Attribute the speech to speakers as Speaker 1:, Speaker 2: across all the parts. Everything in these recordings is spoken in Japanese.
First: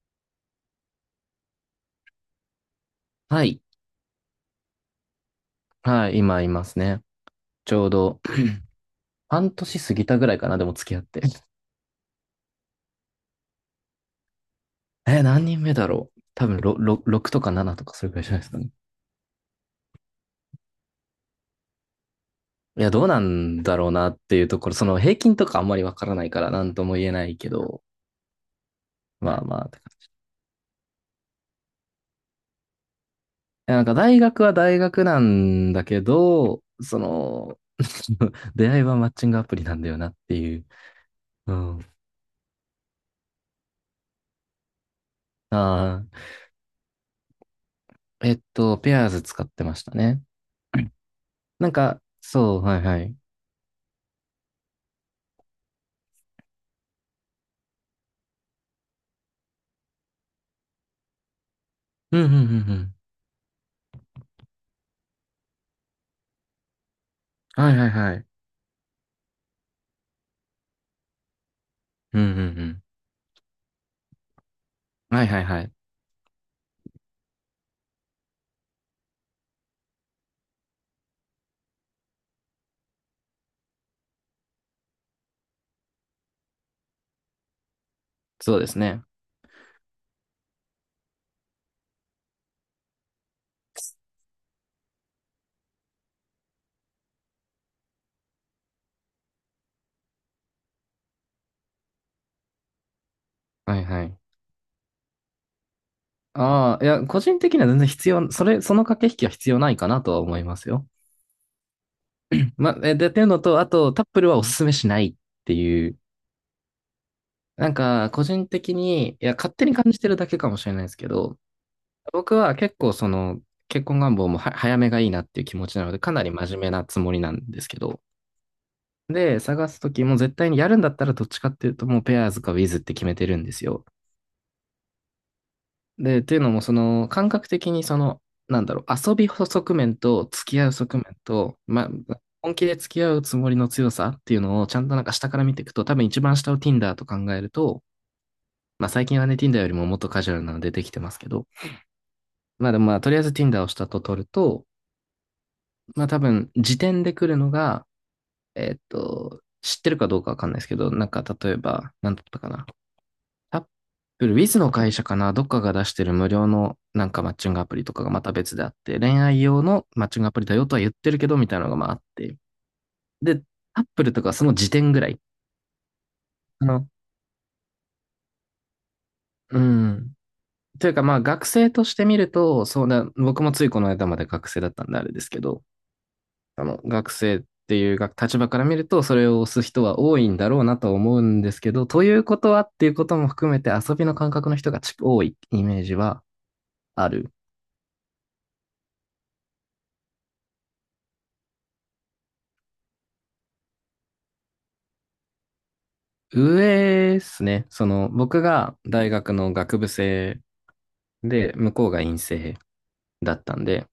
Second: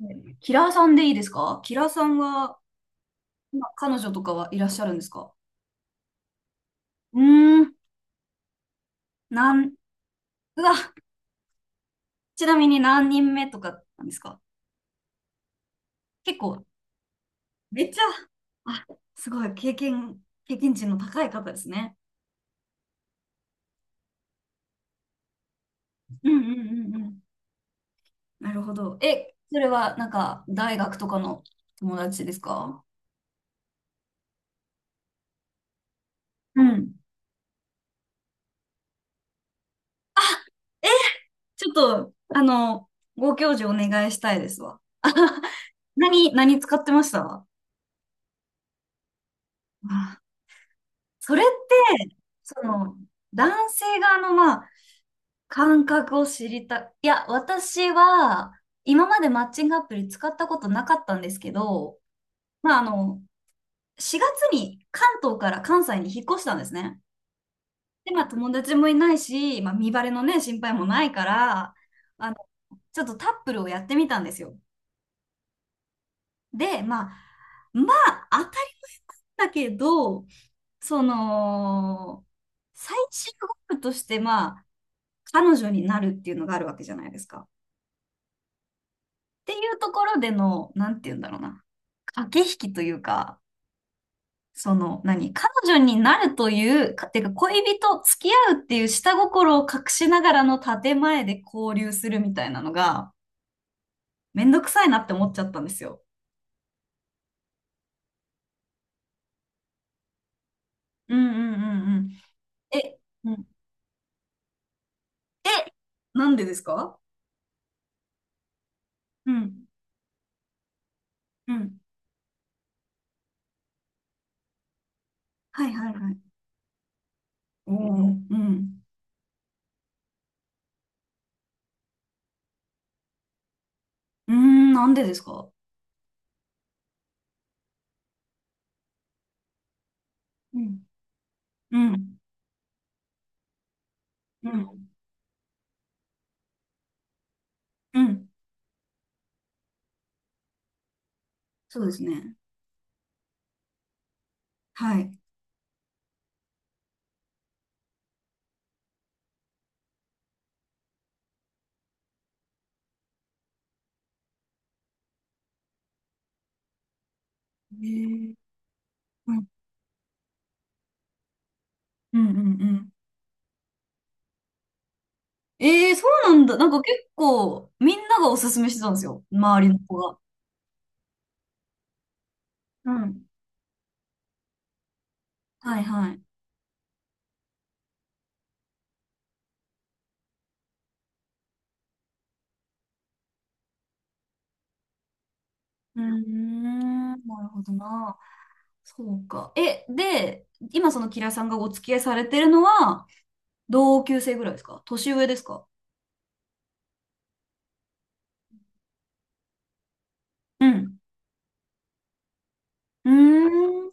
Speaker 1: はい、キラーさんでいいですか？キラーさんは、
Speaker 2: はい。
Speaker 1: 今彼女とかはいらっしゃるんですか？
Speaker 2: はい、今いますね。
Speaker 1: うー
Speaker 2: ち
Speaker 1: ん、
Speaker 2: ょうど
Speaker 1: な
Speaker 2: 半
Speaker 1: ん、
Speaker 2: 年過ぎたぐらいかな、
Speaker 1: う
Speaker 2: でも
Speaker 1: わ、
Speaker 2: 付き合って。
Speaker 1: ちなみに何人目とかなんですか？
Speaker 2: え、何人目だろう
Speaker 1: 結
Speaker 2: 多分
Speaker 1: 構、
Speaker 2: 6とか7
Speaker 1: め
Speaker 2: と
Speaker 1: っ
Speaker 2: か
Speaker 1: ちゃ、
Speaker 2: それぐらいじゃないですかね。
Speaker 1: あ、すごい、経験値の高い方ですね。
Speaker 2: いや、どうなんだろうなっていうところ、その平均とかあんまりわからな
Speaker 1: う
Speaker 2: い
Speaker 1: ん
Speaker 2: から
Speaker 1: うんう
Speaker 2: 何と
Speaker 1: ん
Speaker 2: も
Speaker 1: う
Speaker 2: 言え
Speaker 1: ん。
Speaker 2: ないけど、
Speaker 1: なるほど。え、
Speaker 2: まあ
Speaker 1: そ
Speaker 2: まあ
Speaker 1: れ
Speaker 2: って感
Speaker 1: はなん
Speaker 2: じ。
Speaker 1: か、大学とかの友達ですか？
Speaker 2: いやなんか大学は大学なんだけ
Speaker 1: う
Speaker 2: ど、
Speaker 1: ん。
Speaker 2: その、出会いはマッチングアプリなんだよなっていう。
Speaker 1: え、
Speaker 2: う
Speaker 1: ちょっ
Speaker 2: ん。
Speaker 1: と、あの、ご教授お願いしたいですわ。
Speaker 2: ああ、
Speaker 1: 何使ってましたわ？
Speaker 2: ペアーズ使ってましたね。
Speaker 1: それっ
Speaker 2: なんか、
Speaker 1: て、
Speaker 2: そ
Speaker 1: そ
Speaker 2: う、はい
Speaker 1: の、
Speaker 2: はい。
Speaker 1: 男性側の、まあ、感覚を知りたい。や、私は、今までマッチングアプリ使ったことなかったんですけど、
Speaker 2: うんうんうんう
Speaker 1: まあ、あ
Speaker 2: ん。
Speaker 1: の、4月に関東から関西に引っ越したんですね。
Speaker 2: はいはいは
Speaker 1: で、まあ、
Speaker 2: い。
Speaker 1: 友達もいないし、まあ、身バレのね、心配もないから、
Speaker 2: うん
Speaker 1: あ
Speaker 2: う
Speaker 1: の、
Speaker 2: んう
Speaker 1: ちょっとタップルをやってみたんですよ。
Speaker 2: ん。はいはいはい。
Speaker 1: で、まあ、当たりだけど、その、最終ゴールとして、まあ、彼女になるっていうのがあるわけじゃないですか。っ
Speaker 2: そうですね。
Speaker 1: ていうところでの、なんて言うんだろうな。駆け引きというか、その、何彼女になるという、かてか恋人、付き合うっていう下心を隠しながらの建前で交流するみたいなのが、
Speaker 2: はいはい。
Speaker 1: めんどくさいなって思っちゃったんですよ。
Speaker 2: ああ、いや、個人的には全然必要、それ、その駆け引きは必要ないかなとは思いますよ。
Speaker 1: うんうんうんうん。
Speaker 2: ま、
Speaker 1: え、
Speaker 2: で、っていう
Speaker 1: う
Speaker 2: の
Speaker 1: ん、
Speaker 2: と、あと、タップルはおすすめしないって
Speaker 1: え、
Speaker 2: いう、
Speaker 1: なんでですか？
Speaker 2: なんか、個人的に、い
Speaker 1: う
Speaker 2: や、勝手
Speaker 1: ん、
Speaker 2: に感じてるだけかもしれないですけど、
Speaker 1: うん。
Speaker 2: 僕は結構、その、結婚願望もは早めがいいなっていう気持
Speaker 1: はい
Speaker 2: ちな
Speaker 1: は
Speaker 2: の
Speaker 1: い
Speaker 2: で、
Speaker 1: は
Speaker 2: か
Speaker 1: い。
Speaker 2: なり真面目なつもりなんです
Speaker 1: おお、
Speaker 2: けど、
Speaker 1: うん。
Speaker 2: で、探すときも絶対にやるんだったらどっちかっていうと、もうペアーズかウィズって決めてるんですよ。
Speaker 1: うーん、なんでですか？
Speaker 2: で、っていうのも、その、感覚的に、その、なんだろう、遊び側面と付
Speaker 1: う
Speaker 2: き合う
Speaker 1: ん、
Speaker 2: 側面と、ま、
Speaker 1: うん、
Speaker 2: 本気で付き合うつもりの強さっていう
Speaker 1: う
Speaker 2: のをちゃ
Speaker 1: ん、
Speaker 2: んとなんか下から見ていくと、多分一番下を Tinder と考えると、
Speaker 1: うん。
Speaker 2: まあ最近はね、Tinder よりももっとカジュアルなのでできてますけど、
Speaker 1: そうですね。
Speaker 2: まあでもまあとりあえず Tinder を下と取ると、
Speaker 1: はい。
Speaker 2: まあ多分時点で来るのが、知ってるかどうかわかんないですけど、なんか例えば、なんだったかな。アップル、ウィズの会社かな、どっかが出してる無料のなんかマッチングアプリ
Speaker 1: え
Speaker 2: とかがまた
Speaker 1: ー、
Speaker 2: 別であって、恋
Speaker 1: う
Speaker 2: 愛
Speaker 1: ん
Speaker 2: 用のマッチングアプリだよとは言ってるけど、みたいなのがまああっ
Speaker 1: うんうん
Speaker 2: て。
Speaker 1: うん。
Speaker 2: で、アップルとかその時点ぐらい。
Speaker 1: えー、そうなんだ。
Speaker 2: あ
Speaker 1: なんか
Speaker 2: の、
Speaker 1: 結構、みんながおすすめしてたんですよ。
Speaker 2: う
Speaker 1: 周りの子
Speaker 2: ん。
Speaker 1: が。
Speaker 2: というかまあ学生として見ると、そう
Speaker 1: う
Speaker 2: だ、
Speaker 1: ん。
Speaker 2: 僕もついこの間まで学生だったんであれですけど、
Speaker 1: はいはい。
Speaker 2: 学生っていうが立場から見ると、それを押す人は多いんだろうなと思うんですけど、ということはっていうことも含めて遊びの感覚の人がち多いイメージ
Speaker 1: うー
Speaker 2: はあ
Speaker 1: ん、
Speaker 2: る。
Speaker 1: なるほどな。そうか。今そのキラさんがお付き合いされてるのは、同級生ぐらいですか、年上ですか？
Speaker 2: 上ですね。その、僕が大学の学部生
Speaker 1: うん。
Speaker 2: で、向こうが院生
Speaker 1: うー
Speaker 2: だったんで、
Speaker 1: ん、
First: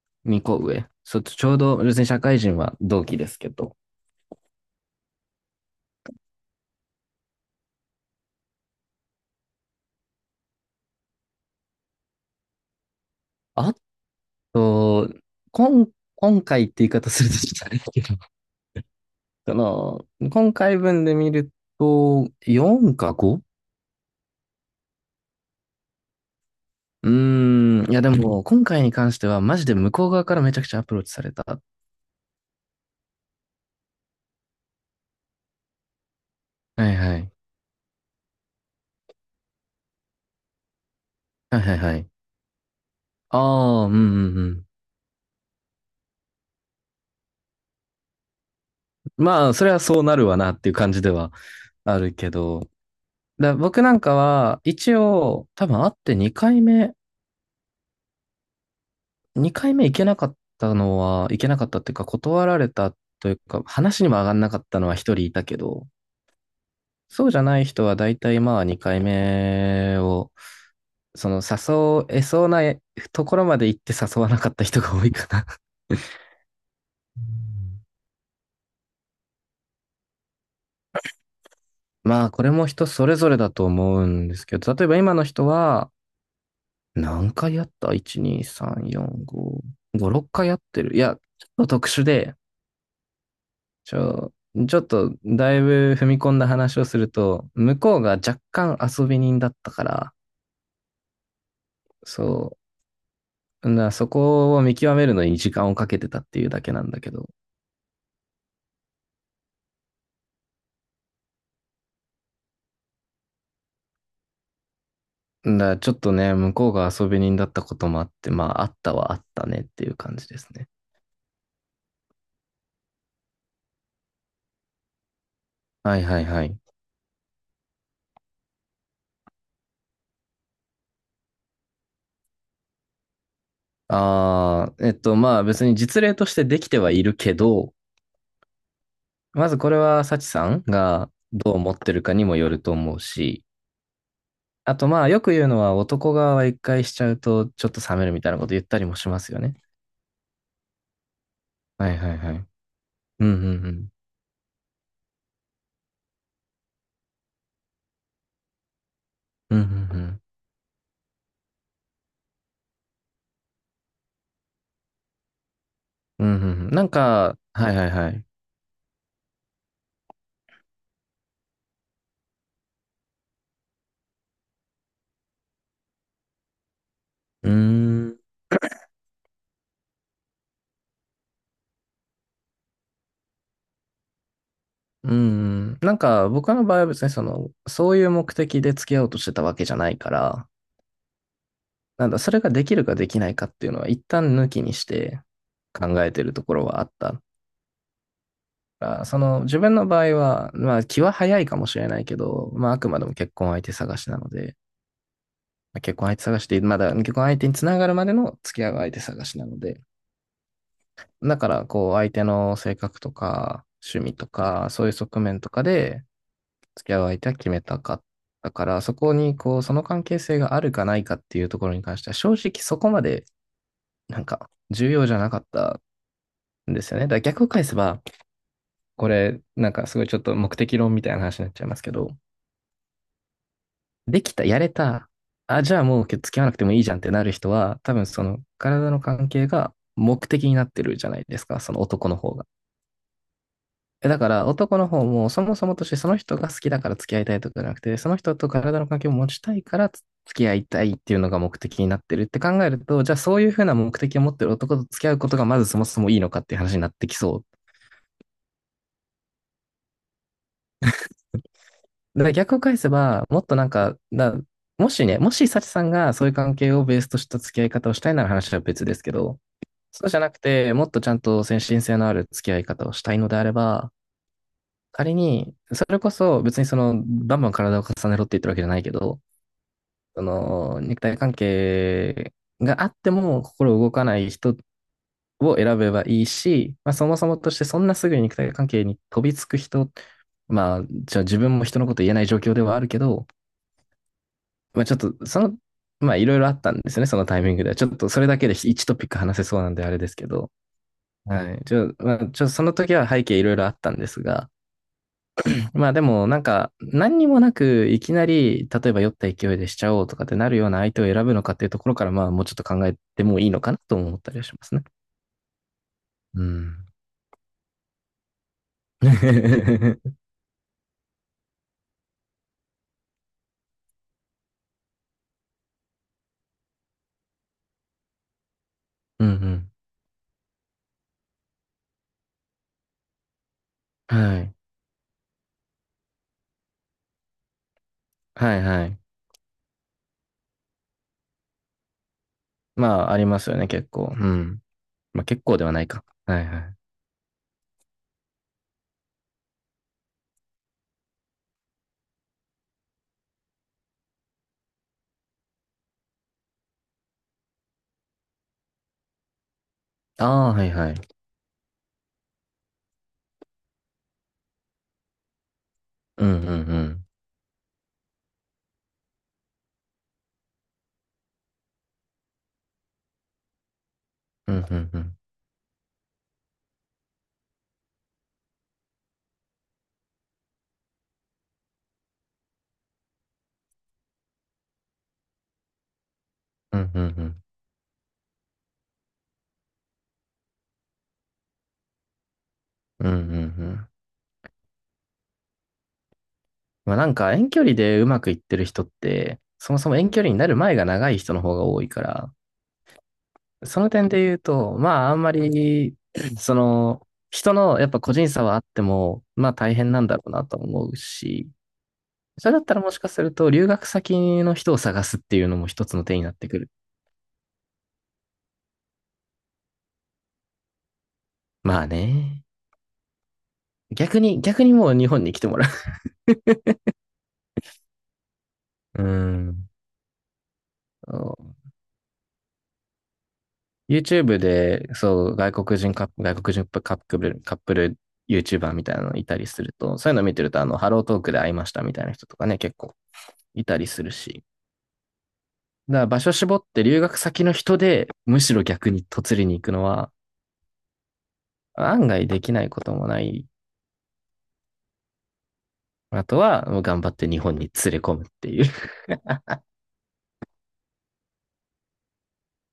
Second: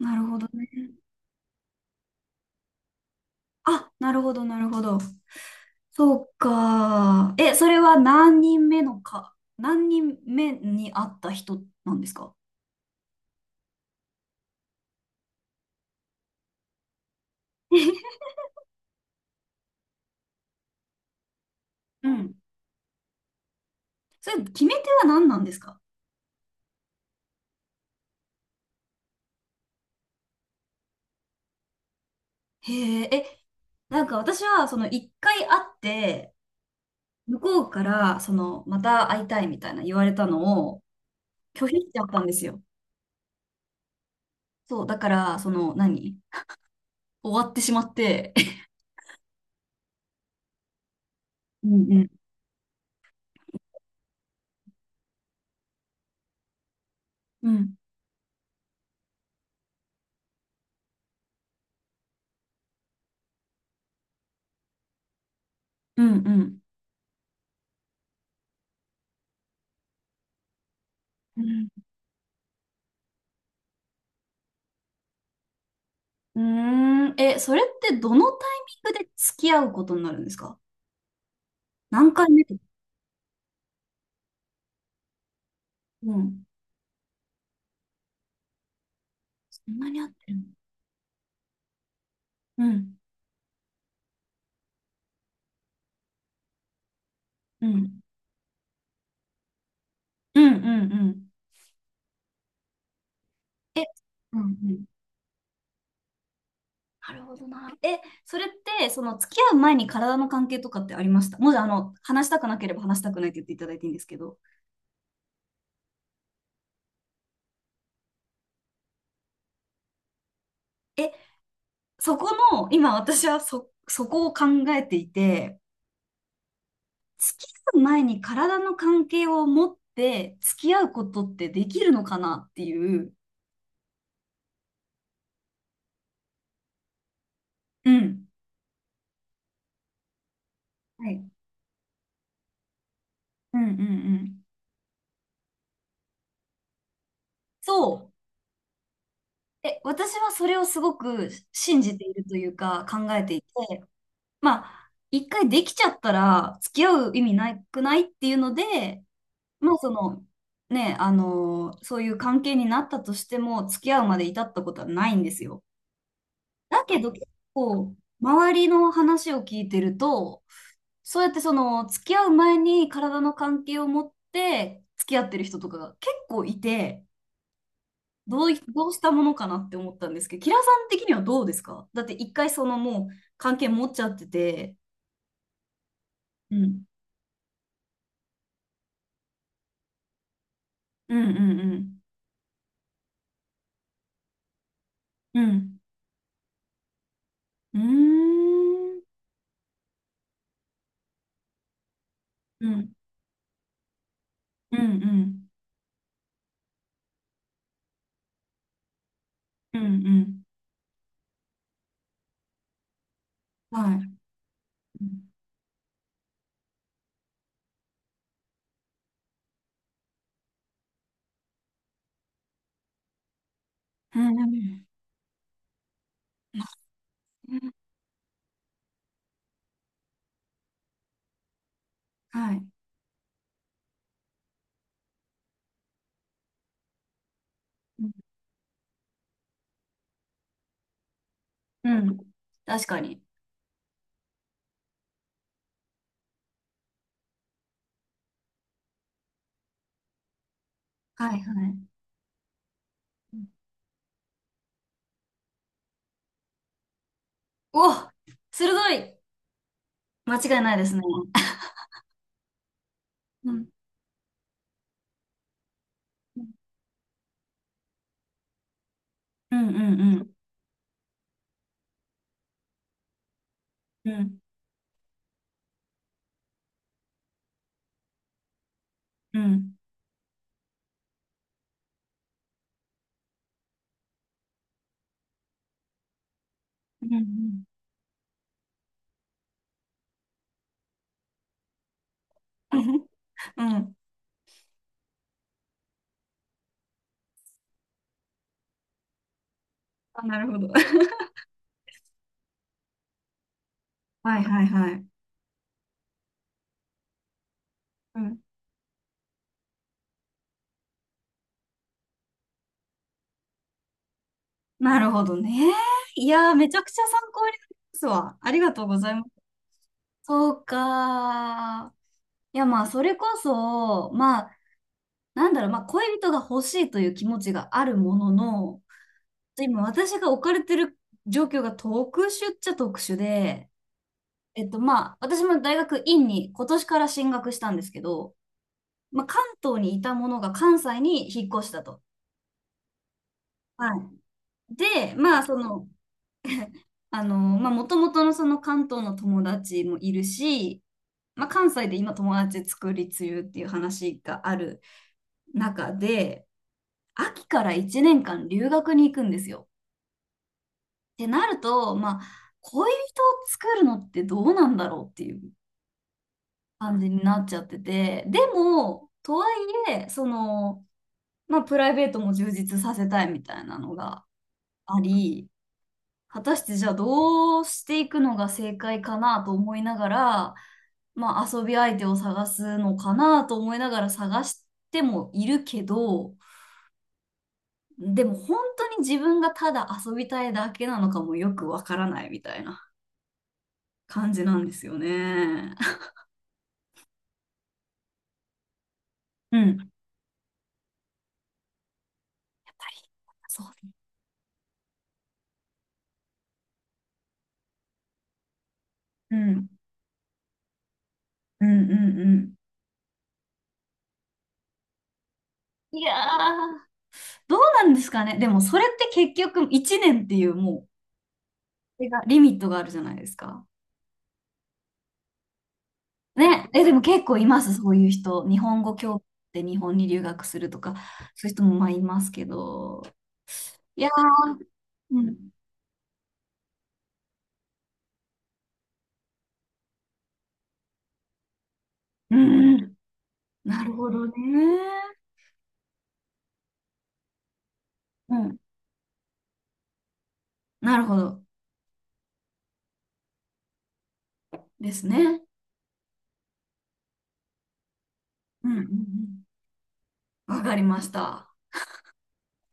Speaker 1: なるほ
Speaker 2: 2
Speaker 1: ど
Speaker 2: 個
Speaker 1: ね。
Speaker 2: 上。ちょうど、別に社会人は同期ですけど。
Speaker 1: あ、なるほど、なるほど。そうか。え、それは何人目に会った人なんですか？
Speaker 2: あと、今、今回って言い方するとちょっとあれだけど、その、今回分で見る
Speaker 1: う
Speaker 2: と、
Speaker 1: ん。
Speaker 2: 4か 5？
Speaker 1: それ、決め手は何なんですか？
Speaker 2: うーん、いやでも、今回に関しては、マジで向こう側からめちゃくちゃアプローチされた。
Speaker 1: へえ、え、なんか私は、その、一回会って、
Speaker 2: はいはい。
Speaker 1: 向こうから、その、また会いたいみたいな言われたのを
Speaker 2: はい
Speaker 1: 拒
Speaker 2: は
Speaker 1: 否
Speaker 2: い
Speaker 1: し
Speaker 2: は
Speaker 1: ちゃっ
Speaker 2: い。
Speaker 1: たんですよ。
Speaker 2: ああ、うんうんうん。
Speaker 1: そう、だから、その、何終わってしまって。
Speaker 2: まあ、それはそうなるわなっていう感じでは
Speaker 1: うん
Speaker 2: あ
Speaker 1: うん。
Speaker 2: るけど、僕なんかは、一応、多分会って
Speaker 1: うん、
Speaker 2: 2回目行けなかったのは、行けなかったっていうか、断られたというか、話にも上がんなかったのは1人いたけど、
Speaker 1: うん、うん。
Speaker 2: そうじゃない人は大体まあ2回目を、その
Speaker 1: うん、
Speaker 2: 誘えそうなところまで行って誘わなかった人が多いかな。
Speaker 1: うーん。え、それってどのタイミングで付き合うことになるんですか？何
Speaker 2: ま
Speaker 1: 回
Speaker 2: あ、
Speaker 1: 目
Speaker 2: これ
Speaker 1: とか。
Speaker 2: も人それぞれだと思うんですけど、例えば今の人は、
Speaker 1: うん。
Speaker 2: 何回やった？ 1、2、3、4、
Speaker 1: そ
Speaker 2: 5、
Speaker 1: んなに合っ
Speaker 2: 5、6
Speaker 1: てるの？
Speaker 2: 回やってる。いや、ちょっと特殊で、
Speaker 1: うん。
Speaker 2: ちょ、ちょっとだいぶ踏み込んだ話をすると、
Speaker 1: う
Speaker 2: 向こ
Speaker 1: ん。
Speaker 2: うが若干遊び人だったから、
Speaker 1: うん。うんうん。
Speaker 2: そう、
Speaker 1: え、
Speaker 2: そ
Speaker 1: うん
Speaker 2: こを
Speaker 1: う
Speaker 2: 見
Speaker 1: ん。
Speaker 2: 極めるのに時間をかけてたっていうだけなんだけ
Speaker 1: なる
Speaker 2: ど、
Speaker 1: ほどな。え、それって、その付き合う前に体の関係とかってありました？もし、あの、話したくなければ話したくないって言っていただいていいんですけど。
Speaker 2: ちょっとね、向こうが遊び人だったこともあって、まあ、あったはあったねっていう感じですね。
Speaker 1: え、そこの、今私はそこを考えていて、
Speaker 2: はいはいはい。
Speaker 1: 付き合う前に体の関係を持って付き合うことってできるのかなっていう。
Speaker 2: ああ、まあ別に実例としてできてはいるけど、
Speaker 1: うん。
Speaker 2: まずこれは、サチさん
Speaker 1: は
Speaker 2: が
Speaker 1: い。
Speaker 2: どう思ってるかにもよると思うし、
Speaker 1: うんうんうん。
Speaker 2: あとまあ、よく言うのは男側は一回しちゃうと、ちょっと
Speaker 1: そ
Speaker 2: 冷め
Speaker 1: う。
Speaker 2: るみたいなこと言ったりもしますよね。
Speaker 1: え、私はそれをすごく信
Speaker 2: は
Speaker 1: じ
Speaker 2: い
Speaker 1: て
Speaker 2: は
Speaker 1: い
Speaker 2: い
Speaker 1: る
Speaker 2: は
Speaker 1: と
Speaker 2: い。
Speaker 1: いうか考え
Speaker 2: うん
Speaker 1: て
Speaker 2: う
Speaker 1: い
Speaker 2: ん
Speaker 1: て、
Speaker 2: うん。
Speaker 1: まあ、一回できちゃったら付き合う意味なくないっていうので、
Speaker 2: うんうんう
Speaker 1: まあそ
Speaker 2: ん。
Speaker 1: の、ね、あのそういう関係になったとしても付き合うまで至ったことはないんですよ。
Speaker 2: うんうんうん。
Speaker 1: だ
Speaker 2: なん
Speaker 1: けど結
Speaker 2: か、はいはい
Speaker 1: 構、
Speaker 2: はい。
Speaker 1: 周りの話を聞いてると、そうやってその付き合う前に体の関係を持って付き合ってる人とかが結構いて、
Speaker 2: うーん。
Speaker 1: どうしたものかなって思ったんですけど、キラさん的にはどうですか？だって一回そのもう関係持っちゃってて、
Speaker 2: うんうん。なんか、僕
Speaker 1: う
Speaker 2: の場合
Speaker 1: ん、
Speaker 2: は別にその、そういう目的で付き合おうとしてたわけじゃないから、
Speaker 1: うんうん
Speaker 2: なんだ、それができるかできないかっていうのは一旦抜きにして
Speaker 1: うん、
Speaker 2: 考えてるところはあった。
Speaker 1: うん、うーん、
Speaker 2: その自分の場合は、まあ気は早いかもしれないけど、
Speaker 1: う
Speaker 2: まああく
Speaker 1: ん、
Speaker 2: までも結婚相手探しなので、
Speaker 1: うん、うん、
Speaker 2: まあ結婚相手探しでまだ結婚相手につながるまでの付き合う相手探しなの
Speaker 1: う
Speaker 2: で、
Speaker 1: ん、うん、
Speaker 2: だからこう相手の性格とか
Speaker 1: は
Speaker 2: 趣味
Speaker 1: い、
Speaker 2: とかそういう
Speaker 1: う
Speaker 2: 側
Speaker 1: ん、
Speaker 2: 面とかで付き合う相手は決めたかったから、そこにこうその関係性があるかないかっていうところに関しては正直そこまで
Speaker 1: う
Speaker 2: なんか
Speaker 1: ん、
Speaker 2: 重要じゃなかったんですよね。だから逆を返せば、これなんかすごいちょっと目的論みたいな話になっちゃいますけど、
Speaker 1: はい、
Speaker 2: できた、やれた、あ、じゃあもう付き合わなくてもいいじゃんってなる人は、多
Speaker 1: う
Speaker 2: 分
Speaker 1: ん、
Speaker 2: その体の関係が目的になってるじゃないですか、その
Speaker 1: う
Speaker 2: 男の
Speaker 1: ん、
Speaker 2: 方が。
Speaker 1: 確かに。
Speaker 2: だから男の方もそもそもとしてその人が好きだから付き合いたいとかじゃなくて、その人と体の関係を持ちたいから付き合いたいっていうの
Speaker 1: はい、
Speaker 2: が目
Speaker 1: は
Speaker 2: 的に
Speaker 1: い。
Speaker 2: なってるって考えると、じゃあそういうふうな目的を持ってる男と付き合うことがまずそもそもいいのかっていう話になってきそう。
Speaker 1: お、鋭い。間違いないですね。
Speaker 2: だから逆を返せば、もっ
Speaker 1: う
Speaker 2: とな
Speaker 1: ん、
Speaker 2: んか、もしね、もし幸さんがそういう
Speaker 1: うん、
Speaker 2: 関係をベースとした付き合い方をしたいなら話は別ですけど、
Speaker 1: うん、うん、
Speaker 2: そう
Speaker 1: う
Speaker 2: じゃ
Speaker 1: ん、
Speaker 2: なくて、もっとちゃんと先進性のある付き合い方をしたいのであれば、
Speaker 1: うん、
Speaker 2: 仮に、それこそ別にその、バンバン体を重ねろって言ってるわけじゃないけど、
Speaker 1: うん、
Speaker 2: その、肉体関係があっても心動かない人を選べばいいし、まあ
Speaker 1: う
Speaker 2: そ
Speaker 1: ん、
Speaker 2: も
Speaker 1: う
Speaker 2: そもとし
Speaker 1: ん、
Speaker 2: てそんなすぐに肉体関係に飛びつく人、まあ、じゃあ自分も人のこと言えない状況ではあるけど、まあちょっと、その、まあいろいろあったんですよね、そのタイミングでは。ちょっとそれだけで1トピック話せそうなんであれです
Speaker 1: あ、
Speaker 2: け
Speaker 1: なる
Speaker 2: ど、
Speaker 1: ほど。
Speaker 2: はい。まあ、その時は背景いろいろあったんです
Speaker 1: はい
Speaker 2: が、
Speaker 1: はいはい。
Speaker 2: まあでもなんか何にもなくいき
Speaker 1: う
Speaker 2: な
Speaker 1: ん。
Speaker 2: り、例えば酔った勢いでしちゃおうとかってなるような相手を選ぶのかっていうところから、まあもうちょっと考えてもいいのかなとも思ったりはしますね。
Speaker 1: なるほどね。い
Speaker 2: う
Speaker 1: やー、めちゃ
Speaker 2: ん。
Speaker 1: くちゃ参考になりますわ。ありがとうござい ます。そうかー。いや、まあ、それこそ、まあ、なんだろう、まあ、恋人が欲しいという気持ちがあるものの、
Speaker 2: うんうん。
Speaker 1: 今、私が置かれてる状況が特殊っちゃ特殊で、
Speaker 2: はい。
Speaker 1: 私も大学院に今年から進学したんですけど、
Speaker 2: はいはい。
Speaker 1: まあ、関東にいたものが関西に引っ越したと。
Speaker 2: まあありますよね、結
Speaker 1: は
Speaker 2: 構。うん。
Speaker 1: い。で、
Speaker 2: まあ
Speaker 1: ま
Speaker 2: 結
Speaker 1: あ、そ
Speaker 2: 構ではない
Speaker 1: の、
Speaker 2: か。はいはい。
Speaker 1: あの、まあ、もともとのその関東の友達もいるし、まあ、関西で今友達作り中っていう話がある中で、秋から1年間留学に行くんですよ。
Speaker 2: ああ、はいは
Speaker 1: っ
Speaker 2: い。
Speaker 1: てなると、まあ、恋人を作るのってどうなんだろうっていう
Speaker 2: うんうんう
Speaker 1: 感
Speaker 2: ん。
Speaker 1: じになっちゃってて、でも、とはいえ、その、まあ、プライベートも充実させたいみたいなのが
Speaker 2: うんうんう
Speaker 1: あ
Speaker 2: ん。
Speaker 1: り、果たしてじゃあどうしていくのが正解かなと思いながら、まあ遊び相手を探すのかなと思いながら探してもいるけど、
Speaker 2: うんうんうん。
Speaker 1: でも本当に自分がただ遊びたいだけなのかもよくわからないみたいな
Speaker 2: うんうんうん。
Speaker 1: 感じなんですよね。
Speaker 2: まあなんか遠距離でうまくいってる人って、
Speaker 1: う
Speaker 2: そ
Speaker 1: ん。
Speaker 2: も
Speaker 1: や
Speaker 2: そも遠距離になる前が長い人の方が多いから、
Speaker 1: っぱり、そう
Speaker 2: そ
Speaker 1: で
Speaker 2: の
Speaker 1: す。
Speaker 2: 点で言うと、まああんまり、その、人のやっぱ個人差はあっても、まあ大変なんだろうなと思うし、
Speaker 1: うんうんうん
Speaker 2: それ
Speaker 1: う
Speaker 2: だったらもしかすると留学先の人を探すっていうのも一つ
Speaker 1: ん。い
Speaker 2: の
Speaker 1: や
Speaker 2: 手
Speaker 1: ー、
Speaker 2: になってくる。
Speaker 1: どうなんですかね。でもそれって結局1年っていうもう、
Speaker 2: まあ
Speaker 1: がリ
Speaker 2: ね。
Speaker 1: ミットがあるじゃないですか。
Speaker 2: 逆にもう日本に来てもら
Speaker 1: ね、え、でも結構います、そういう人。日本語
Speaker 2: う。う
Speaker 1: 教で
Speaker 2: ん。
Speaker 1: 日本に留学するとか、そういう 人もまあいますけど。いや
Speaker 2: YouTube
Speaker 1: ー、
Speaker 2: で、
Speaker 1: う
Speaker 2: そう、
Speaker 1: ん、
Speaker 2: 外国人カップル、カップル YouTuber みたいなのいたりすると、そういうの見てると、ハロートークで会いましたみたいな人
Speaker 1: う
Speaker 2: と
Speaker 1: ん、
Speaker 2: かね、結
Speaker 1: う
Speaker 2: 構
Speaker 1: ん、
Speaker 2: いた
Speaker 1: な
Speaker 2: り
Speaker 1: る
Speaker 2: す
Speaker 1: ほ
Speaker 2: る
Speaker 1: どね。
Speaker 2: し。だから場所絞って留学先の人で、
Speaker 1: う
Speaker 2: むし
Speaker 1: ん、
Speaker 2: ろ逆に嫁りに行くのは、
Speaker 1: なるほど
Speaker 2: 案外できないこともない。
Speaker 1: ですね。
Speaker 2: あとは、もう頑張って日本に連れ込むっていう
Speaker 1: うん、うん、うん、わかりました。